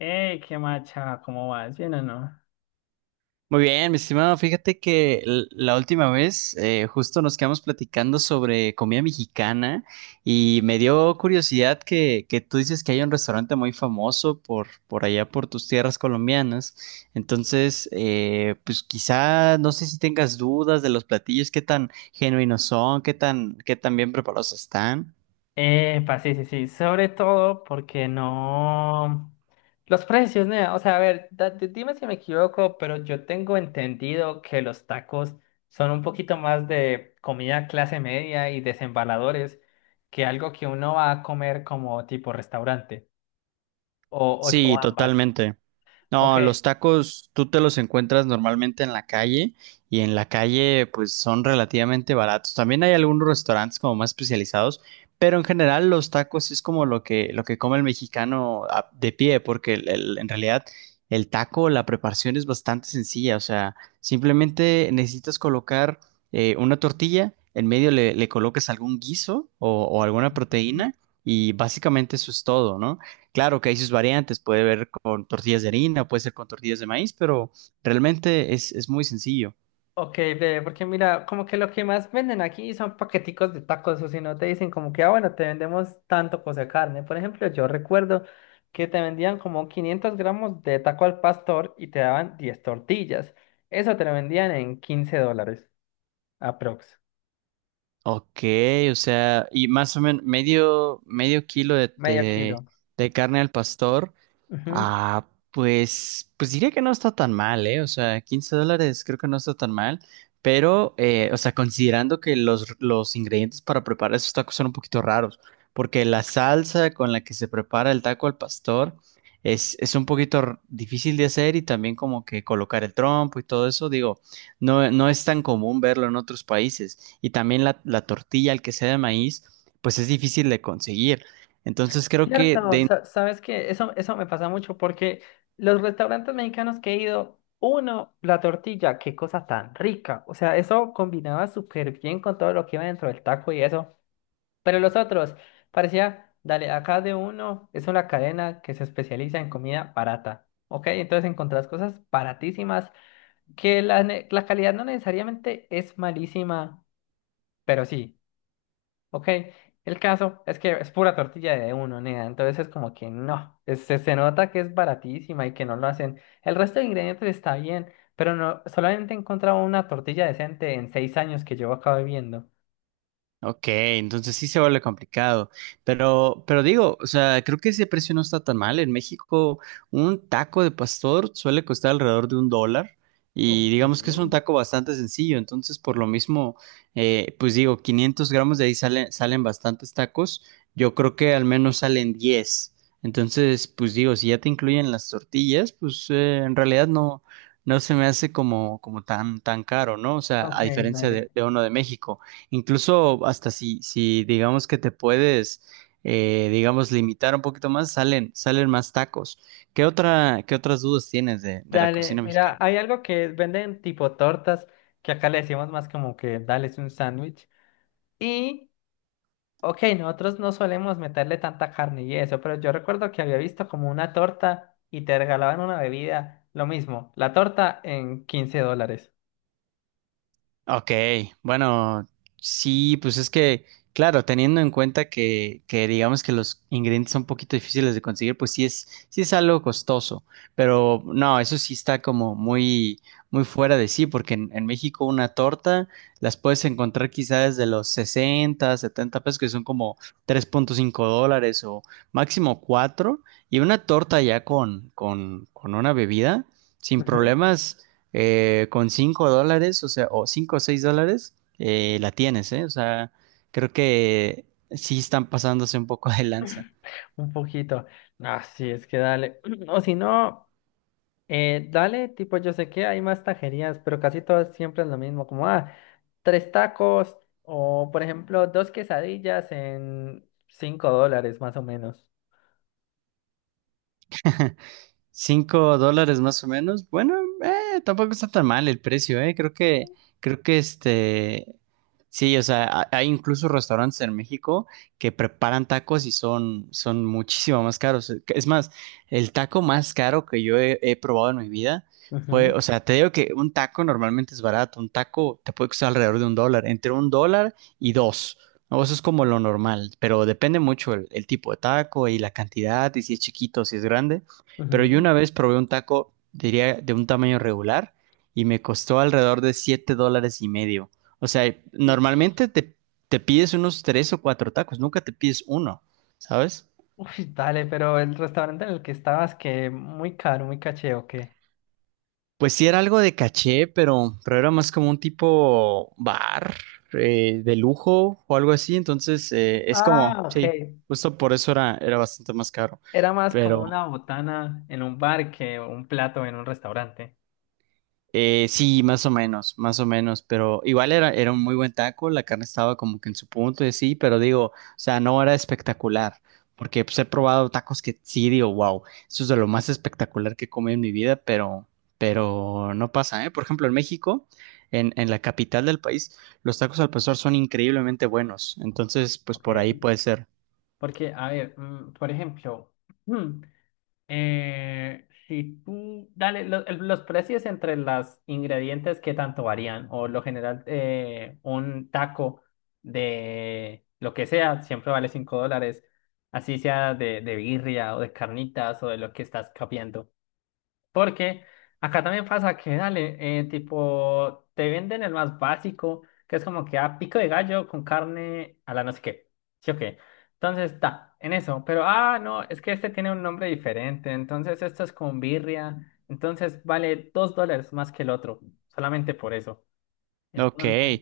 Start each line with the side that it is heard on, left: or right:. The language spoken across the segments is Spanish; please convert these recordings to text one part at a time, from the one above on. left: Qué macha, ¿cómo vas? ¿Bien o no?
right: Muy bien, mi estimado, fíjate que la última vez, justo nos quedamos platicando sobre comida mexicana y me dio curiosidad que tú dices que hay un restaurante muy famoso por allá, por tus tierras colombianas. Entonces, pues quizá no sé si tengas dudas de los platillos, qué tan genuinos son, qué tan bien preparados están.
left: Epa, sí, sí, sí. Sobre todo porque no. Los precios, ¿no? O sea, a ver, dime si me equivoco, pero yo tengo entendido que los tacos son un poquito más de comida clase media y desembaladores que algo que uno va a comer como tipo restaurante o
right: Sí,
left: ambas.
right: totalmente.
left: Ok.
right: No, los tacos tú te los encuentras normalmente en la calle y en la calle pues son relativamente baratos. También hay algunos restaurantes como más especializados, pero en general los tacos es como lo que come el mexicano de pie, porque en realidad el taco, la preparación es bastante sencilla, o sea, simplemente necesitas colocar, una tortilla, en medio le colocas algún guiso o alguna proteína y básicamente eso es todo, ¿no? Claro que hay sus variantes, puede ver con tortillas de harina, puede ser con tortillas de maíz, pero realmente es muy sencillo.
left: Ok, ve, porque mira, como que lo que más venden aquí son paqueticos de tacos, o si no te dicen como que, ah, bueno, te vendemos tanto cosa de carne. Por ejemplo, yo recuerdo que te vendían como 500 gramos de taco al pastor y te daban 10 tortillas. Eso te lo vendían en 15 dólares, aprox,
right: Ok, o sea, y más o menos medio kilo
left: medio kilo.
right: de carne al pastor.
left: Ujú.
right: Ah, pues, pues diría que no está tan mal, ¿eh? O sea, $15 creo que no está tan mal, pero, o sea, considerando que los ingredientes para preparar esos tacos son un poquito raros, porque la salsa con la que se prepara el taco al pastor es un poquito difícil de hacer y también como que colocar el trompo y todo eso, digo, no, no es tan común verlo en otros países y también la tortilla, el que sea de maíz, pues es difícil de conseguir. Entonces creo que
left: Cierto,
right: de.
left: sabes que eso me pasa mucho porque los restaurantes mexicanos que he ido, uno, la tortilla, qué cosa tan rica. O sea, eso combinaba súper bien con todo lo que iba dentro del taco y eso. Pero los otros, parecía, dale, acá de uno es una cadena que se especializa en comida barata. Ok, entonces encontrás cosas baratísimas que la calidad no necesariamente es malísima, pero sí. Ok, el caso es que es pura tortilla de uno, nea. Entonces es como que no, se nota que es baratísima y que no lo hacen. El resto de ingredientes está bien, pero no, solamente he encontrado una tortilla decente en 6 años que llevo acá viviendo.
right: Ok, entonces sí se vuelve complicado, pero digo, o sea, creo que ese precio no está tan mal. En México, un taco de pastor suele costar alrededor de $1 y
left: Ok.
right: digamos que es un taco bastante sencillo, entonces por lo mismo, pues digo, 500 gramos de ahí salen bastantes tacos, yo creo que al menos salen 10. Entonces pues digo, si ya te incluyen las tortillas, pues, en realidad no, no se me hace como, como tan, tan caro, ¿no? O sea,
left: Ok,
right: a diferencia
left: dale.
right: de uno de México. Incluso hasta si digamos que te puedes, digamos, limitar un poquito más, salen más tacos. ¿Qué otra, qué otras dudas tienes de la
left: Dale,
right: cocina
left: mira,
right: mexicana?
left: hay algo que venden tipo tortas, que acá le decimos más como que dale es un sándwich. Y ok, nosotros no solemos meterle tanta carne y eso, pero yo recuerdo que había visto como una torta y te regalaban una bebida, lo mismo, la torta en 15 dólares.
right: Ok, bueno, sí, pues es que, claro, teniendo en cuenta que digamos que los ingredientes son un poquito difíciles de conseguir, pues sí sí es algo costoso, pero no, eso sí está como muy, muy fuera de sí, porque en México una torta las puedes encontrar quizás desde los 60, 70 pesos, que son como $3.5 o máximo 4 y una torta ya con una bebida, sin
left: Ujú.
right: problemas, con $5, o sea, o 5 o 6 dólares, la tienes, ¿eh? O sea, creo que sí están pasándose un poco de lanza.
left: Un poquito. Ah, sí, es que dale. O si no, dale, tipo, yo sé que hay más tajerías, pero casi todas siempre es lo mismo, como, ah, tres tacos o, por ejemplo, dos quesadillas en 5 dólares más o menos.
right: $5 más o menos. Bueno, tampoco está tan mal el precio, eh. Creo creo que este, sí, o sea, hay incluso restaurantes en México que preparan tacos y son muchísimo más caros. Es más, el taco más caro que yo he probado en mi vida fue,
left: Ujú.
right: o sea, te digo que un taco normalmente es barato. Un taco te puede costar alrededor de un dólar, entre $1 y dos, ¿no? Eso es como lo normal, pero depende mucho el tipo de taco y la cantidad y si es chiquito, o si es grande. Pero yo una vez probé un taco, diría, de un tamaño regular y me costó alrededor de $7.50. O sea,
left: Ujú.
right: normalmente te pides unos 3 o 4 tacos, nunca te pides uno, ¿sabes?
left: Uy, dale, pero el restaurante en el que estabas, que muy caro, muy caché, ¿o qué?
right: Pues sí era algo de caché, pero era más como un tipo bar de lujo o algo así. Entonces, es
left: Ah,
right: como,
left: ok.
right: sí, justo por eso era bastante más caro.
left: Era más como una botana en un bar que un plato en un restaurante.
right: Sí, más o menos, pero igual era un muy buen taco, la carne estaba como que en su punto y sí, pero digo, o sea, no era espectacular, porque pues he probado tacos que sí digo, wow, eso es de lo más espectacular que he comido en mi vida, pero no pasa, ¿eh? Por ejemplo, en México, en la capital del país, los tacos al pastor son increíblemente buenos, entonces, pues por ahí
left: Ok.
right: puede ser.
left: Porque, a ver, por ejemplo, mm, si tú, dale, los precios entre los ingredientes, ¿qué tanto varían? O lo general, un taco de lo que sea, siempre vale 5 dólares, así sea de birria o de carnitas o de lo que estás capeando. Porque acá también pasa que, dale, tipo, te venden el más básico, que es como que a pico de gallo con carne a la no sé qué. ¿Sí o qué? Entonces, está, en eso. Pero, ah, no, es que este tiene un nombre diferente. Entonces, esto es con birria. Entonces, vale 2 dólares más que el otro, solamente por eso.
right: Ok.
left: Entonces,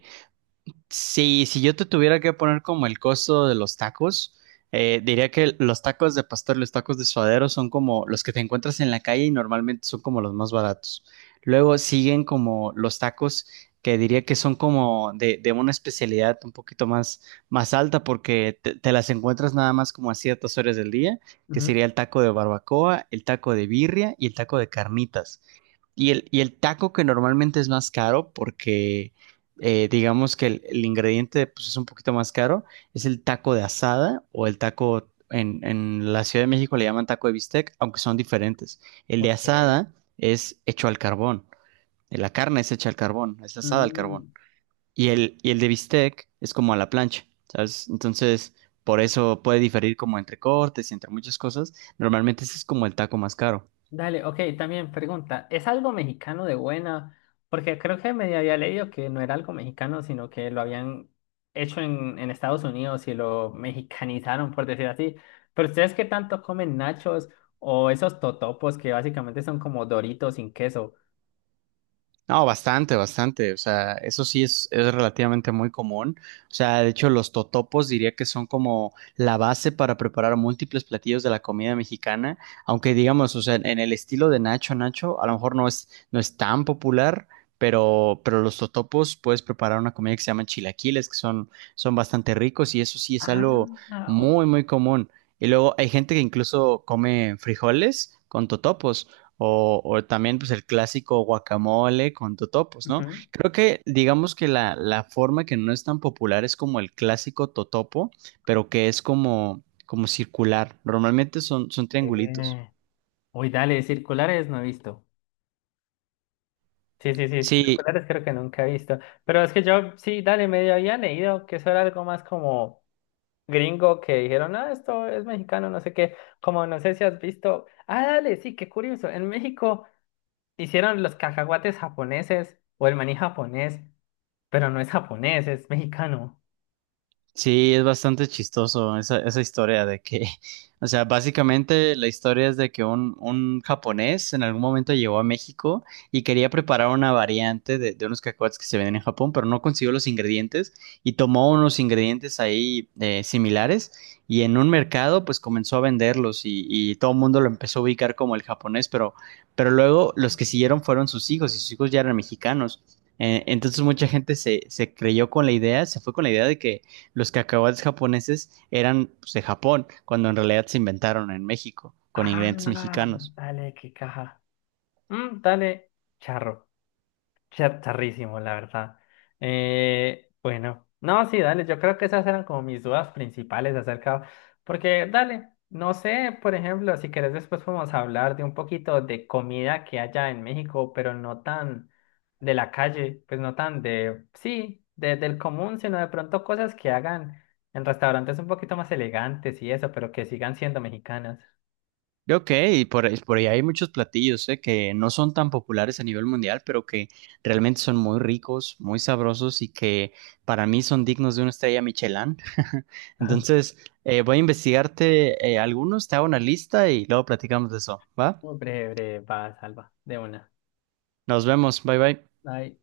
right: Sí, si yo te tuviera que poner como el costo de los tacos, diría que los tacos de pastor, y los tacos de suadero son como los que te encuentras en la calle y normalmente son como los más baratos. Luego siguen como los tacos que diría que son como de una especialidad un poquito más, más alta porque te las encuentras nada más como a ciertas horas del día, que
left: ujú,
right: sería el taco de barbacoa, el taco de birria y el taco de carnitas. Y el taco que normalmente es más caro porque, digamos que el ingrediente pues, es un poquito más caro, es el taco de asada o el taco en la Ciudad de México le llaman taco de bistec, aunque son diferentes. El de
left: ok.
right: asada es hecho al carbón, la carne es hecha al carbón, es asada al carbón.
left: mm,
right: Y el de bistec es como a la plancha, ¿sabes? Entonces, por eso puede diferir como entre cortes y entre muchas cosas. Normalmente ese es como el taco más caro.
left: Dale, ok, también pregunta, ¿es algo mexicano de buena? Porque creo que medio había leído que no era algo mexicano, sino que lo habían hecho en Estados Unidos y lo mexicanizaron, por decir así. Pero ¿ustedes qué tanto comen nachos o esos totopos que básicamente son como doritos sin queso?
right: No, bastante, bastante. O sea, eso sí es relativamente muy común. O sea, de hecho, los totopos diría que son como la base para preparar múltiples platillos de la comida mexicana. Aunque digamos, o sea, en el estilo de Nacho Nacho, a lo mejor no es tan popular, pero los totopos puedes preparar una comida que se llama chilaquiles, que son bastante ricos, y eso sí es
left: Ah,
right: algo
left: o-
right: muy, muy común. Y luego hay gente que incluso come frijoles con totopos. O también pues el clásico guacamole con totopos, ¿no?
left: ujú.
right: Creo que digamos que la forma que no es tan popular es como el clásico totopo, pero que es como, como circular. Normalmente son triangulitos.
left: Eh, Uy, dale, circulares no he visto. Sí, sí, sí,
right: Sí,
left: circulares creo que nunca he visto. Pero es que yo sí, dale, medio había leído que eso era algo más como gringo que dijeron, ah, esto es mexicano, no sé qué, como no sé si has visto, ah, dale, sí, qué curioso, en México hicieron los cacahuates japoneses o el maní japonés, pero no es japonés, es mexicano.
right: sí, es bastante chistoso esa, esa historia de que, o sea, básicamente la historia es de que un japonés en algún momento llegó a México y quería preparar una variante de unos cacahuates que se venden en Japón, pero no consiguió los ingredientes y tomó unos ingredientes ahí, similares y en un mercado pues comenzó a venderlos y todo el mundo lo empezó a ubicar como el japonés, pero luego los que siguieron fueron sus hijos y sus hijos ya eran mexicanos. Entonces mucha gente se creyó con la idea, se fue con la idea de que los cacahuates japoneses eran pues, de Japón, cuando en realidad se inventaron en México, con
left: Ah,
right: ingredientes mexicanos.
left: dale, qué caja. Dale, charro. Charrísimo, la verdad. Bueno, no, sí, dale, yo creo que esas eran como mis dudas principales acerca, porque dale, no sé, por ejemplo, si querés después podemos hablar de un poquito de comida que haya en México, pero no tan de la calle, pues no tan de, sí, del común, sino de pronto cosas que hagan en restaurantes un poquito más elegantes y eso, pero que sigan siendo mexicanas.
right: Ok, y por ahí hay muchos platillos, que no son tan populares a nivel mundial, pero que realmente son muy ricos, muy sabrosos y que para mí son dignos de una estrella Michelin.
left: Ajá.
right: Entonces, voy a investigarte, algunos, te hago una lista y luego platicamos de eso, ¿va?
left: Breve, breve, va, salva, de una.
right: Nos vemos, bye bye.
left: Ay.